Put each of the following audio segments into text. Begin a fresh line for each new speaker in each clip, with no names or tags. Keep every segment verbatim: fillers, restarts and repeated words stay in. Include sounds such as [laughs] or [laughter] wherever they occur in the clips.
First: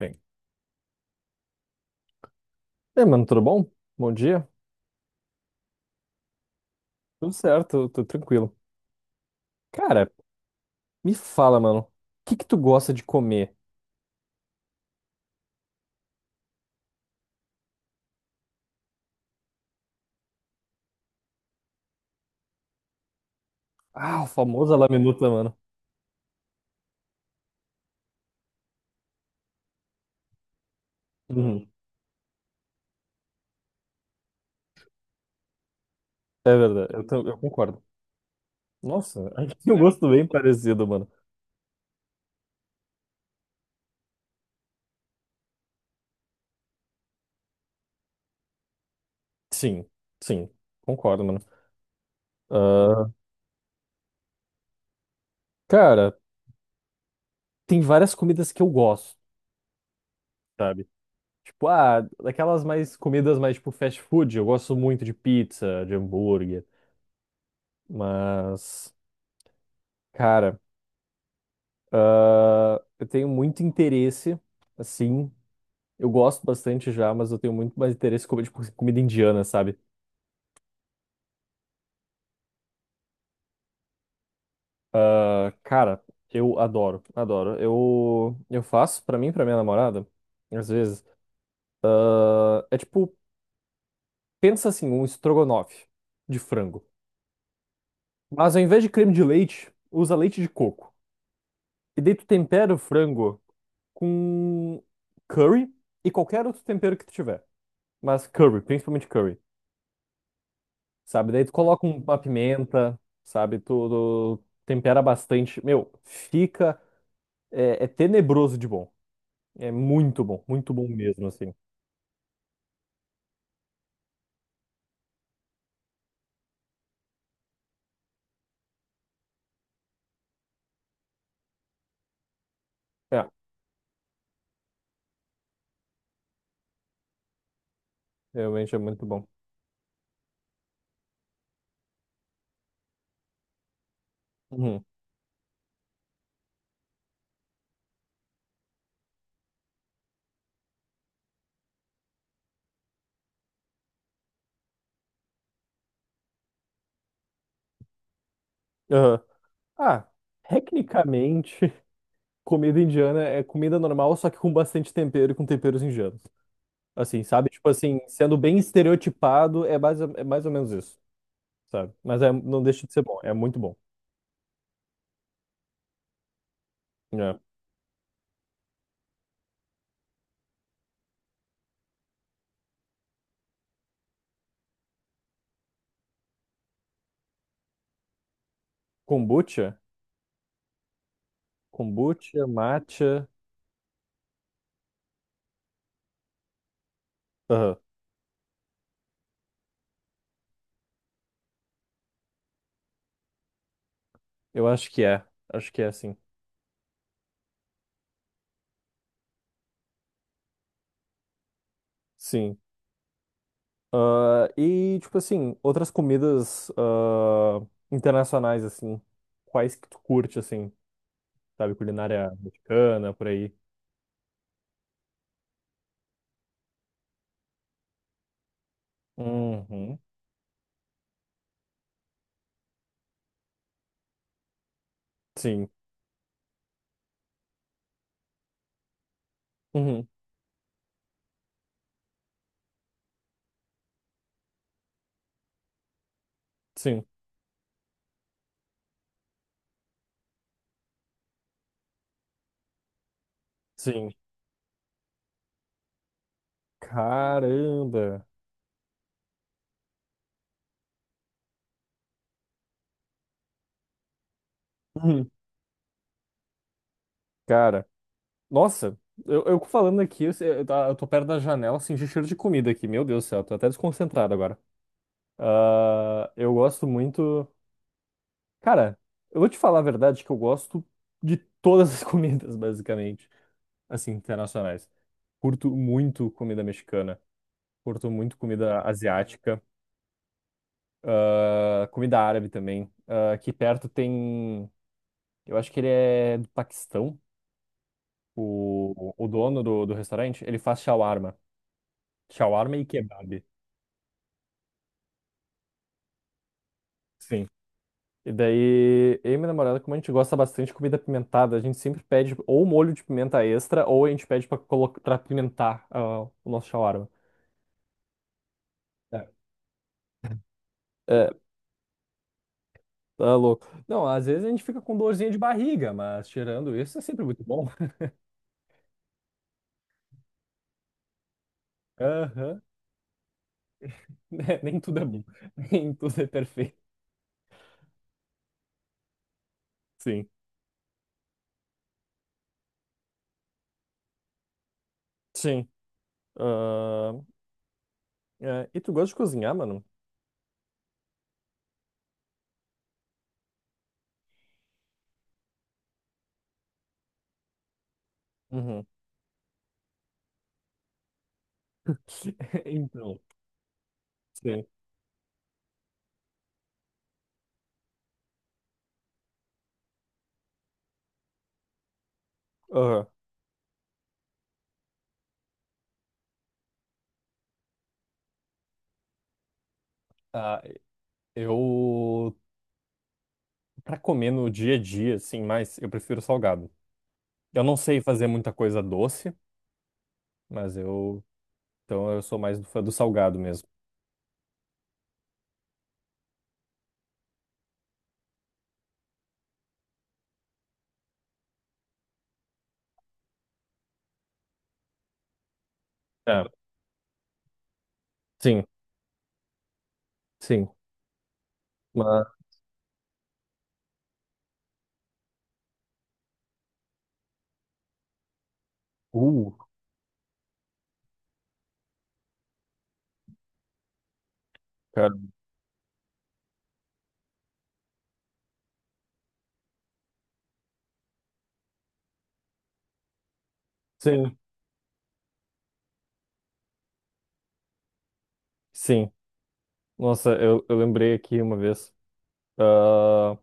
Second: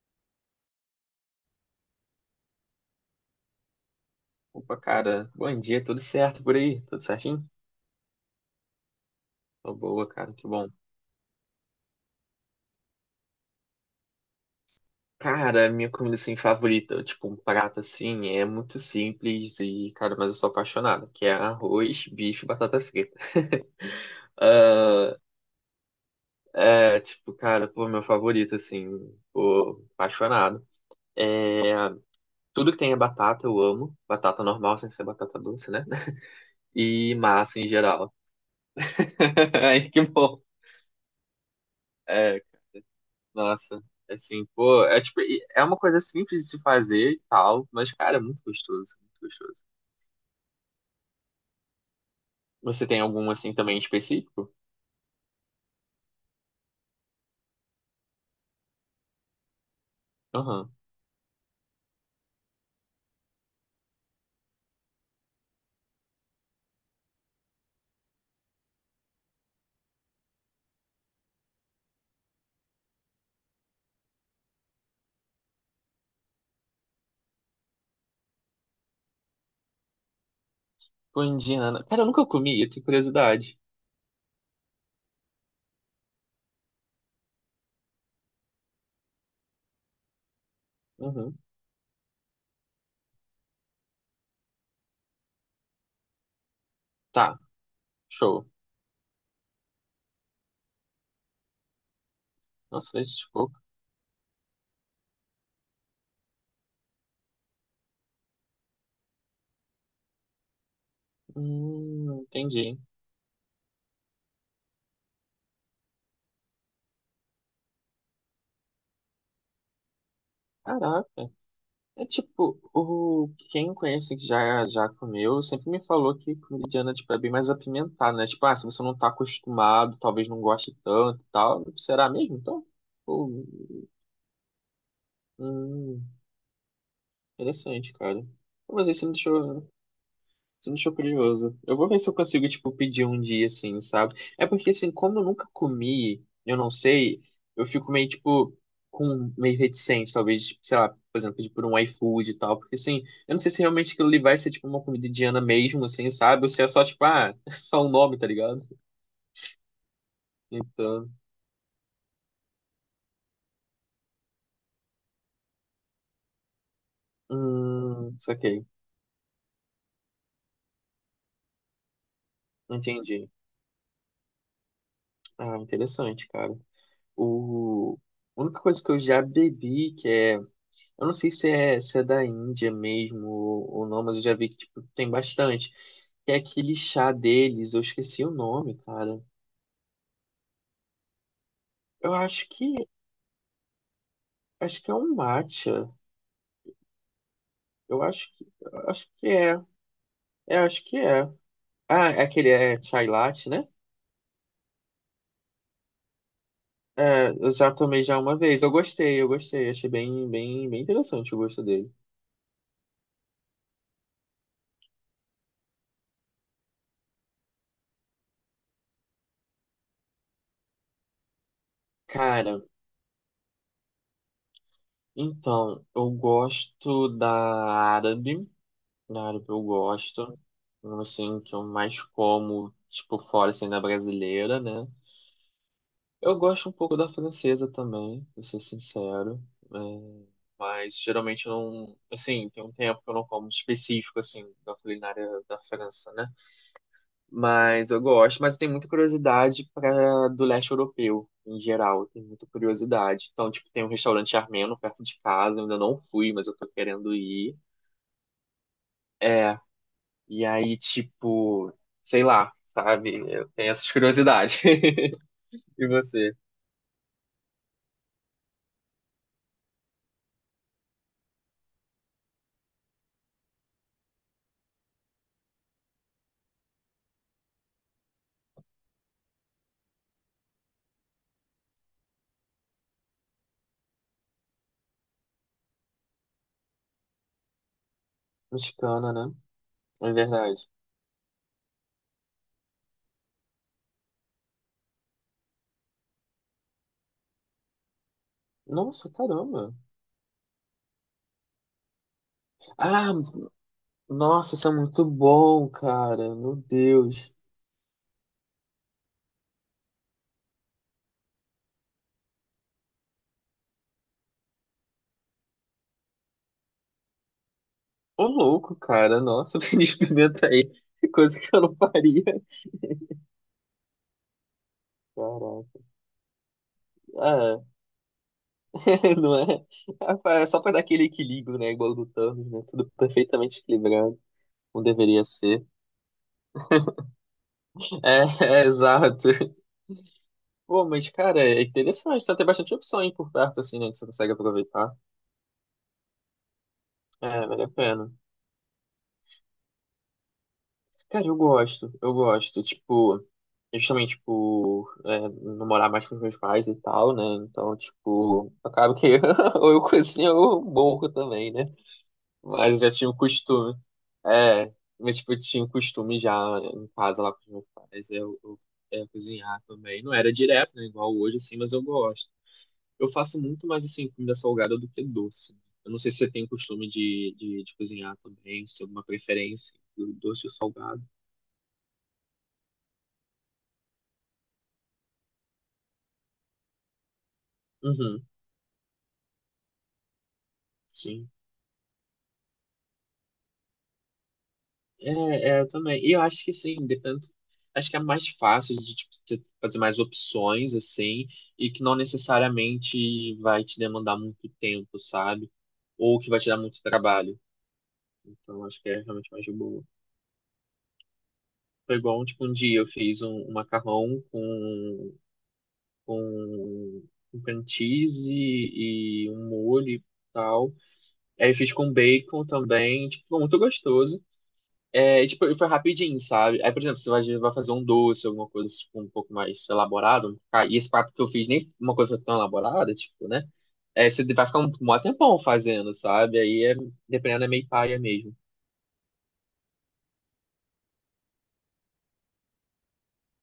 Bem. E aí, mano, tudo bom? Bom dia?
Opa, cara, bom dia, tudo certo por aí? Tudo
Tudo
certinho?
certo, tô tranquilo.
Tô boa,
Cara,
cara, que bom.
me fala, mano, o que que tu gosta de comer?
Cara, minha comida assim favorita, tipo um prato assim, é muito simples e, cara, mas eu sou apaixonado, que é arroz, bife e batata frita. [laughs]
Ah, o famoso
Ah,
laminuta, mano.
é, tipo, cara, pô, meu favorito assim, pô, apaixonado.
Uhum,
É, tudo que tem é batata eu amo, batata normal sem ser batata doce, né?
é
[laughs]
verdade, eu,
E
tam- eu
massa em
concordo.
geral.
Nossa, [laughs] a
[laughs]
gente tem um
Ai, que
gosto bem
bom.
parecido, mano.
É, nossa, assim, pô, é tipo, é uma coisa simples de se fazer e tal, mas, cara, é muito gostoso, muito gostoso.
Sim, sim, concordo, mano.
Você tem
Ah,
algum, assim, também específico?
cara, tem várias comidas que eu gosto,
Aham.
sabe? Tipo, ah, daquelas mais comidas mais tipo fast food, eu gosto muito de pizza, de hambúrguer, mas, cara. Ah, eu tenho muito interesse, assim. Eu gosto bastante já, mas eu tenho muito mais interesse em comer, tipo, comida indiana, sabe?
Pô, indiana. Cara, eu nunca comi, eu tenho curiosidade.
Ah, cara, eu adoro, adoro. Eu, eu faço pra mim e pra minha namorada, às vezes.
Uhum.
Ah, é tipo, pensa assim, um estrogonofe de frango.
Tá, show.
Mas ao invés de creme de leite, usa leite de coco. E daí tu tempera o
Nossa, leite de
frango
coco.
com curry e qualquer outro tempero que tu tiver. Mas curry, principalmente curry, sabe? Daí tu coloca um-
Hum,
uma
entendi.
pimenta, sabe? Tu, tu tempera bastante. Meu, fica. É, é tenebroso de bom. É muito bom, muito bom mesmo,
Caraca.
assim.
É tipo, o... quem conhece que já, já comeu, sempre me falou que comida indiana, tipo, é bem mais apimentada, né? Tipo, ah, se você não tá acostumado, talvez não goste tanto e tal. Será mesmo, então?
É,
Ou Hum, interessante, cara.
realmente
Pô,
é
mas aí
muito
você me
bom.
deixou, você me deixou curioso. Eu vou ver se eu consigo, tipo, pedir um dia, assim, sabe? É porque,
Uhum.
assim, como eu nunca comi, eu não sei, eu fico meio, tipo, com, meio reticente, talvez, tipo, sei lá, por exemplo, pedir por um iFood e tal, porque, assim, eu não sei se realmente aquilo ali vai ser, tipo, uma comida indiana mesmo, assim, sabe? Ou se é só, tipo, ah, [laughs] só um nome, tá ligado?
Aham. Ah,
Então,
tecnicamente, [laughs] comida indiana é comida normal, só que com bastante tempero e com temperos indianos. Assim, sabe? Tipo assim,
hum,
sendo bem
saquei.
estereotipado, é mais, é mais ou menos isso, sabe? Mas é- não deixa de ser bom,
Entendi.
é muito bom.
Ah, interessante, cara.
É.
O... A única coisa que eu já bebi, que é, eu não sei se é, se é da Índia mesmo ou, ou não, mas eu já vi que tipo, tem bastante. Que é aquele chá deles, eu esqueci o nome, cara.
Kombucha,
Eu
kombucha,
acho que
matcha.
acho que é um matcha. Eu acho que eu acho que é. É, acho que é. Ah, é aquele é chai latte, né?
Eu acho que é. Acho que é, sim.
É, eu já tomei já uma vez. Eu gostei, eu gostei. Achei bem, bem, bem interessante o gosto dele.
Sim. Ah, e, tipo assim, outras comidas ah, internacionais, assim. Quais que tu curte, assim? Sabe, culinária
Cara,
mexicana, por aí.
então, eu gosto da árabe. Claro, eu
Uhum.
gosto. Um, assim, que eu mais como, tipo, fora, assim, da brasileira, né?
Sim.
Eu gosto um pouco da francesa também, pra ser sincero.
Uhum.
É, mas, geralmente, eu não... Assim, tem um tempo que eu não como específico, assim, da culinária da França, né?
Sim.
Mas eu gosto. Mas tem muita curiosidade para do leste europeu, em geral. Tem muita curiosidade. Então, tipo, tem um
Sim.
restaurante armeno perto de casa. Eu ainda não fui, mas eu tô querendo ir.
Caramba.
é E aí, tipo, sei lá, sabe? Eu tenho essas curiosidades.
Uhum.
[laughs] E você?
Cara, nossa, eu, eu falando aqui, eu, sei- eu tá- eu tô perto da janela, senti cheiro de comida aqui. Meu Deus do céu, tô até desconcentrado agora. Ah, eu gosto muito. Cara, eu vou te falar a verdade que eu gosto de todas as [laughs] comidas, basicamente, assim, internacionais. Curto muito comida mexicana, curto muito comida
Mexicana, né?
asiática,
É verdade.
ah, comida árabe também. Ah, aqui perto tem, eu acho que ele é do Paquistão,
Nossa,
o, o dono
caramba.
do, do restaurante, ele faz shawarma. Shawarma e
Ah,
kebab.
nossa, isso é muito bom, cara. Meu Deus.
Sim. E daí, eu e minha namorada, como a gente gosta bastante de comida apimentada, a gente sempre pede ou molho de pimenta extra, ou a gente pede pra, colo- pra apimentar ah, o nosso shawarma.
Ô, louco, cara.
É.
Nossa, [laughs] me experimenta aí.
É,
Coisa que eu não faria.
tá louco. Não, às vezes a gente fica com dorzinha de
Caraca.
barriga, mas tirando isso é sempre muito
É,
bom.
[laughs] não é? É pra- é só pra dar aquele equilíbrio, né? Igual
[laughs]
do Thanos,
Aham.
né? Tudo perfeitamente equilibrado.
[laughs] Nem
Como
tudo é
deveria
bom.
ser.
[laughs] Nem tudo é perfeito.
É, [laughs] é exato.
Sim.
Pô, mas, cara, é interessante. Tá tem bastante opção aí por perto, assim, né? Que você consegue aproveitar.
Sim. Ah,
É, vale a pena.
é, e tu gosta de cozinhar, mano?
Cara, eu gosto. Eu gosto. Tipo, justamente, por é, não morar mais com os meus pais e tal, né? Então, tipo,
Uhum.
acaba que [laughs] ou eu cozinho ou eu morro também, né?
[laughs]
Mas eu já tinha o
Então,
costume.
sim.
É, mas, tipo, eu tinha o costume já em casa lá com os meus pais. Eu, eu, é, cozinhar também. Não era direto, né? Igual hoje, assim, mas eu gosto.
Aham.
Eu faço muito mais assim comida salgada do que doce. Eu não sei se você tem o costume de, de, de cozinhar também, se tem alguma preferência do doce ou
Ah,
salgado.
eu, pra comer no dia a dia, assim, mas eu prefiro salgado. Eu não sei fazer
Uhum,
muita coisa doce, mas eu.
sim.
Então eu sou mais do fã do salgado mesmo.
É, é, eu também. E eu acho que sim, depende. Acho que é mais fácil de tipo, você fazer mais opções, assim, e que não necessariamente vai te demandar muito tempo, sabe? Ou que vai
É,
te dar muito trabalho.
sim,
Então, acho que é realmente mais de boa.
sim.
Foi igual,
Mas.
tipo, um dia eu fiz um, um macarrão com com, um cream cheese e, um
Uh,
molho e tal. Aí eu fiz com bacon também, tipo, ficou muito gostoso.
cara.
É, tipo, foi rapidinho, sabe? Aí, por exemplo, você vai, vai fazer um doce, alguma coisa tipo, um pouco mais elaborado. Ah, e esse prato que eu fiz nem uma coisa tão elaborada, tipo, né? É, você
Sim,
vai ficar um, um maior tempão fazendo, sabe? Aí, é, dependendo, é meio paia mesmo.
sim. Nossa, eu, eu lembrei aqui uma vez. Ah,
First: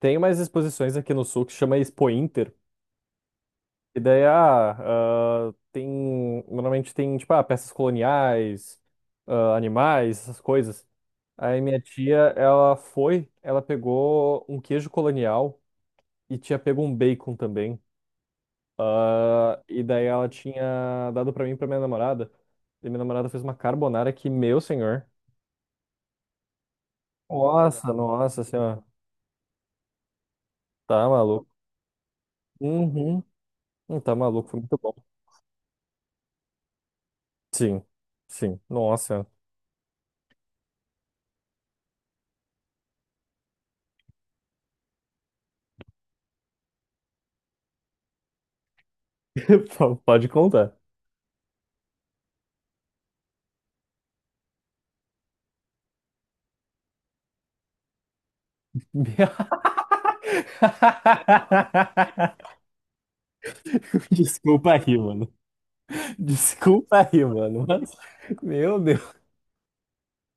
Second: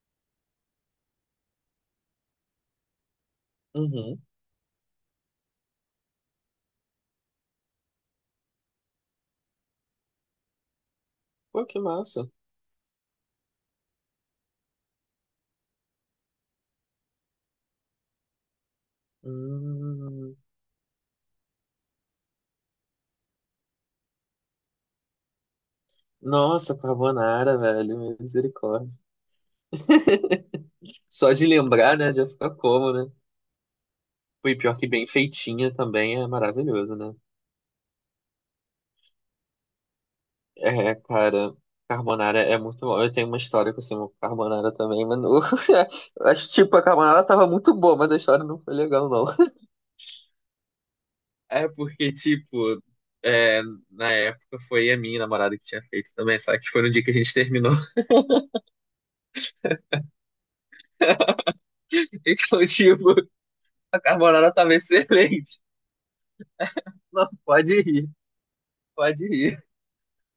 tem umas exposições aqui no sul que chama Expo Inter. E
Uhum.
daí, ah, ah, tem. Normalmente tem, tipo, ah, peças coloniais, ah, animais, essas coisas. Aí
Pô, que
minha tia,
massa.
ela foi, ela pegou um queijo colonial e tinha pego um bacon também. Ah, e daí ela
Hum.
tinha dado pra mim e pra minha namorada. E minha namorada fez uma carbonara que, meu senhor.
Nossa, carbonara,
Nossa,
velho.
nossa senhora.
Misericórdia.
Tá
Só
maluco.
de lembrar, né? Já fica como, né?
Uhum. Não, tá maluco,
Foi
foi
pior
muito
que
bom.
bem feitinha também é maravilhoso, né?
Sim, sim. Nossa.
É, cara, carbonara é muito bom. Eu tenho uma história com o carbonara também, mas não- [laughs] eu acho tipo a carbonara tava muito boa, mas a história não foi legal não.
[laughs] P- Pode contar.
É porque tipo, é, na época foi a minha namorada que tinha feito também, só que foi no dia que a gente terminou. [laughs]
[laughs]
Então, tipo, a carbonara
Desculpa
tava
aí, mano.
excelente.
Desculpa aí,
Não,
mano.
pode
Mas-
rir,
Meu Deus.
pode rir.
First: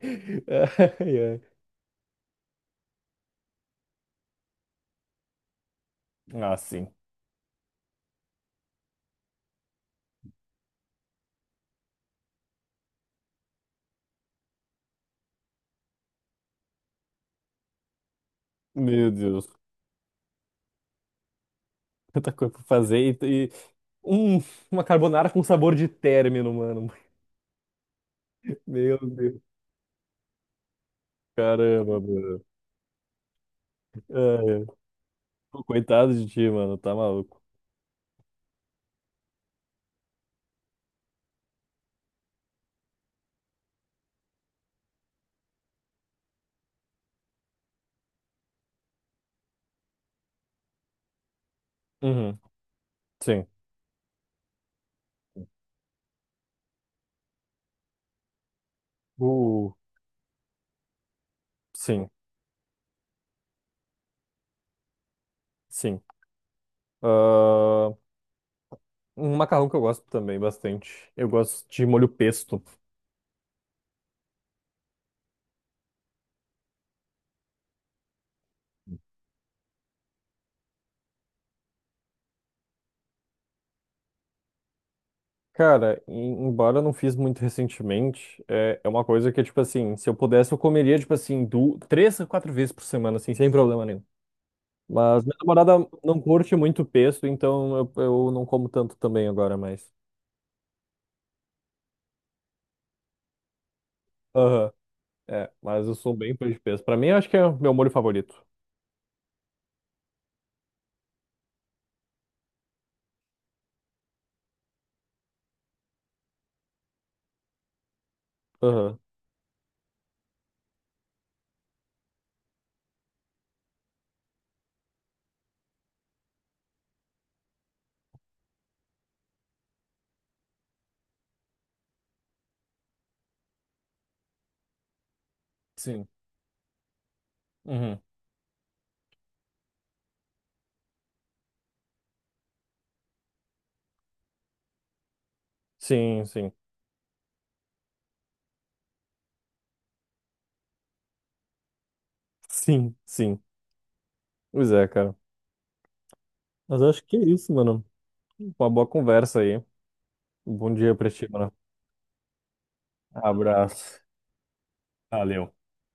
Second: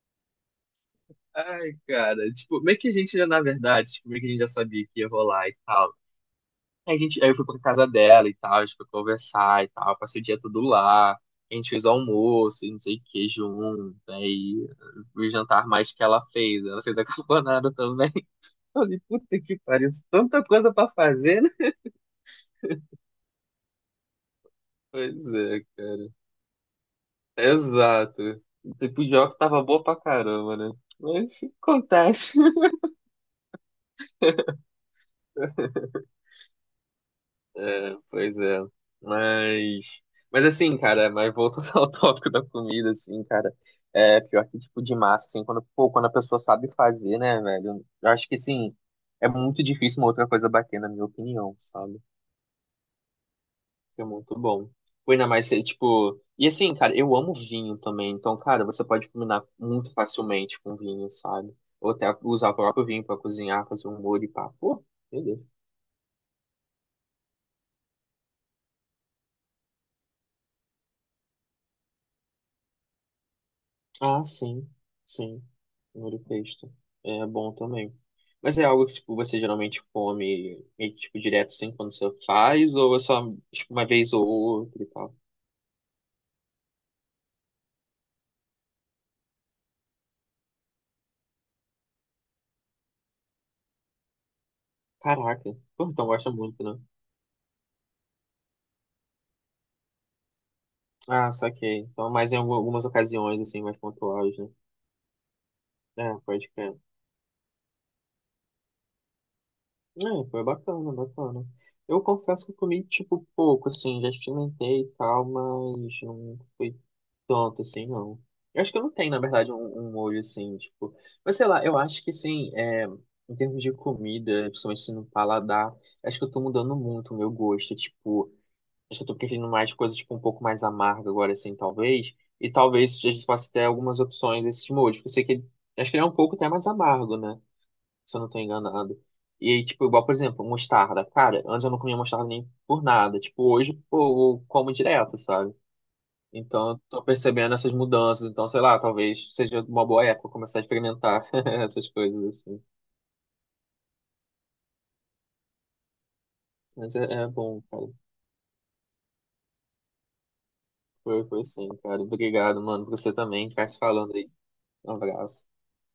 [laughs] Ai, ai.
Ai, cara, tipo, meio que a gente já, na verdade, tipo, meio que a gente já sabia que ia rolar e tal.
Ah, sim.
Aí, a gente, aí eu fui pra casa dela e tal, a gente foi conversar e tal, passei o dia todo lá. A gente fez almoço e não sei o que junto. Aí o jantar mais que ela fez. Ela fez [laughs] a carbonara também. [laughs] Eu falei,
Meu
puta
Deus.
que pariu, tanta coisa pra fazer, né?
Tanta coisa pra fazer. Um, uma
Pois
carbonara com
é,
sabor de
cara.
término, mano.
Exato.
[laughs]
O
Meu
tempo de óculos
Deus.
tava boa pra caramba, né? Mas
Caramba,
acontece.
mano.
[laughs]
Ai, ai. Coitado de ti, mano. Tá maluco.
Pois é. Mas, mas assim, cara, mas voltando ao [laughs] tópico da comida, assim, cara, é pior que tipo de massa, assim, quando, pô, quando a pessoa sabe fazer, né, velho? Eu acho que assim, é muito difícil uma outra coisa bater, na minha opinião, sabe?
Uhum. Sim.
Que é muito bom. Pô, ainda mais ser, tipo. E assim, cara, eu amo vinho também. Então, cara, você pode combinar
Uh,
muito facilmente com vinho, sabe? Ou até
sim,
usar o próprio vinho pra cozinhar, fazer um molho e pá. Pô, meu Deus.
sim. Ah, um macarrão que eu gosto também bastante. Eu gosto de molho pesto.
Ah, sim, sim. Molho pesto. É bom também. Mas é algo que tipo, você geralmente come meio que, tipo, direto assim quando você faz, ou é só tipo, uma vez ou outra e tal?
Cara, em- embora eu não fiz muito recentemente, é, é uma coisa que, tipo assim, se eu pudesse, eu comeria, tipo assim, du três a quatro vezes por semana, assim, sem problema nenhum. Mas minha
Caraca,
namorada
pô, então
não
gosta
curte
muito, né?
muito pesto, então eu, eu não como tanto também agora mais.
Ah, saquei. Então, mais em algu- algumas ocasiões, assim, mais pontuais, né?
Aham. É, mas eu
É,
sou bem
pode
pão de
crer.
queijo. Pra mim, eu acho que é o meu molho favorito.
É, foi bacana, bacana. Eu confesso que eu comi, tipo, pouco, assim, já experimentei e tal, mas não foi tanto, assim, não. Eu acho que não
Aham.
tem, na verdade, um, um molho, assim, tipo... Mas, sei lá, eu acho que, assim, é, em termos de comida, principalmente assim, no paladar, acho que eu tô mudando muito o meu gosto, tipo... Acho que eu tô preferindo mais coisa, tipo, um pouco mais amarga agora, assim, talvez. E talvez já possa ter algumas opções desses molhos, porque eu sei que... ele- acho que ele
Sim.
é um pouco até mais amargo, né?
Uhum.
Se eu não tô enganado. E aí, tipo, igual, por exemplo, mostarda. Cara, antes eu não comia mostarda nem por nada. Tipo, hoje, pô, eu como direto, sabe?
Sim, sim.
Então, eu tô percebendo essas mudanças. Então, sei lá, talvez seja uma boa época começar a experimentar [laughs] essas coisas, assim.
Sim, sim. Pois é, cara. Mas eu
Mas
acho
é,
que é
é
isso,
bom,
mano.
cara.
Uma boa conversa aí. Um bom dia pra
Foi,
ti,
foi
mano.
sim, cara. Obrigado, mano, por você também. Ficar se
Abraço.
falando aí. Um abraço.
Valeu.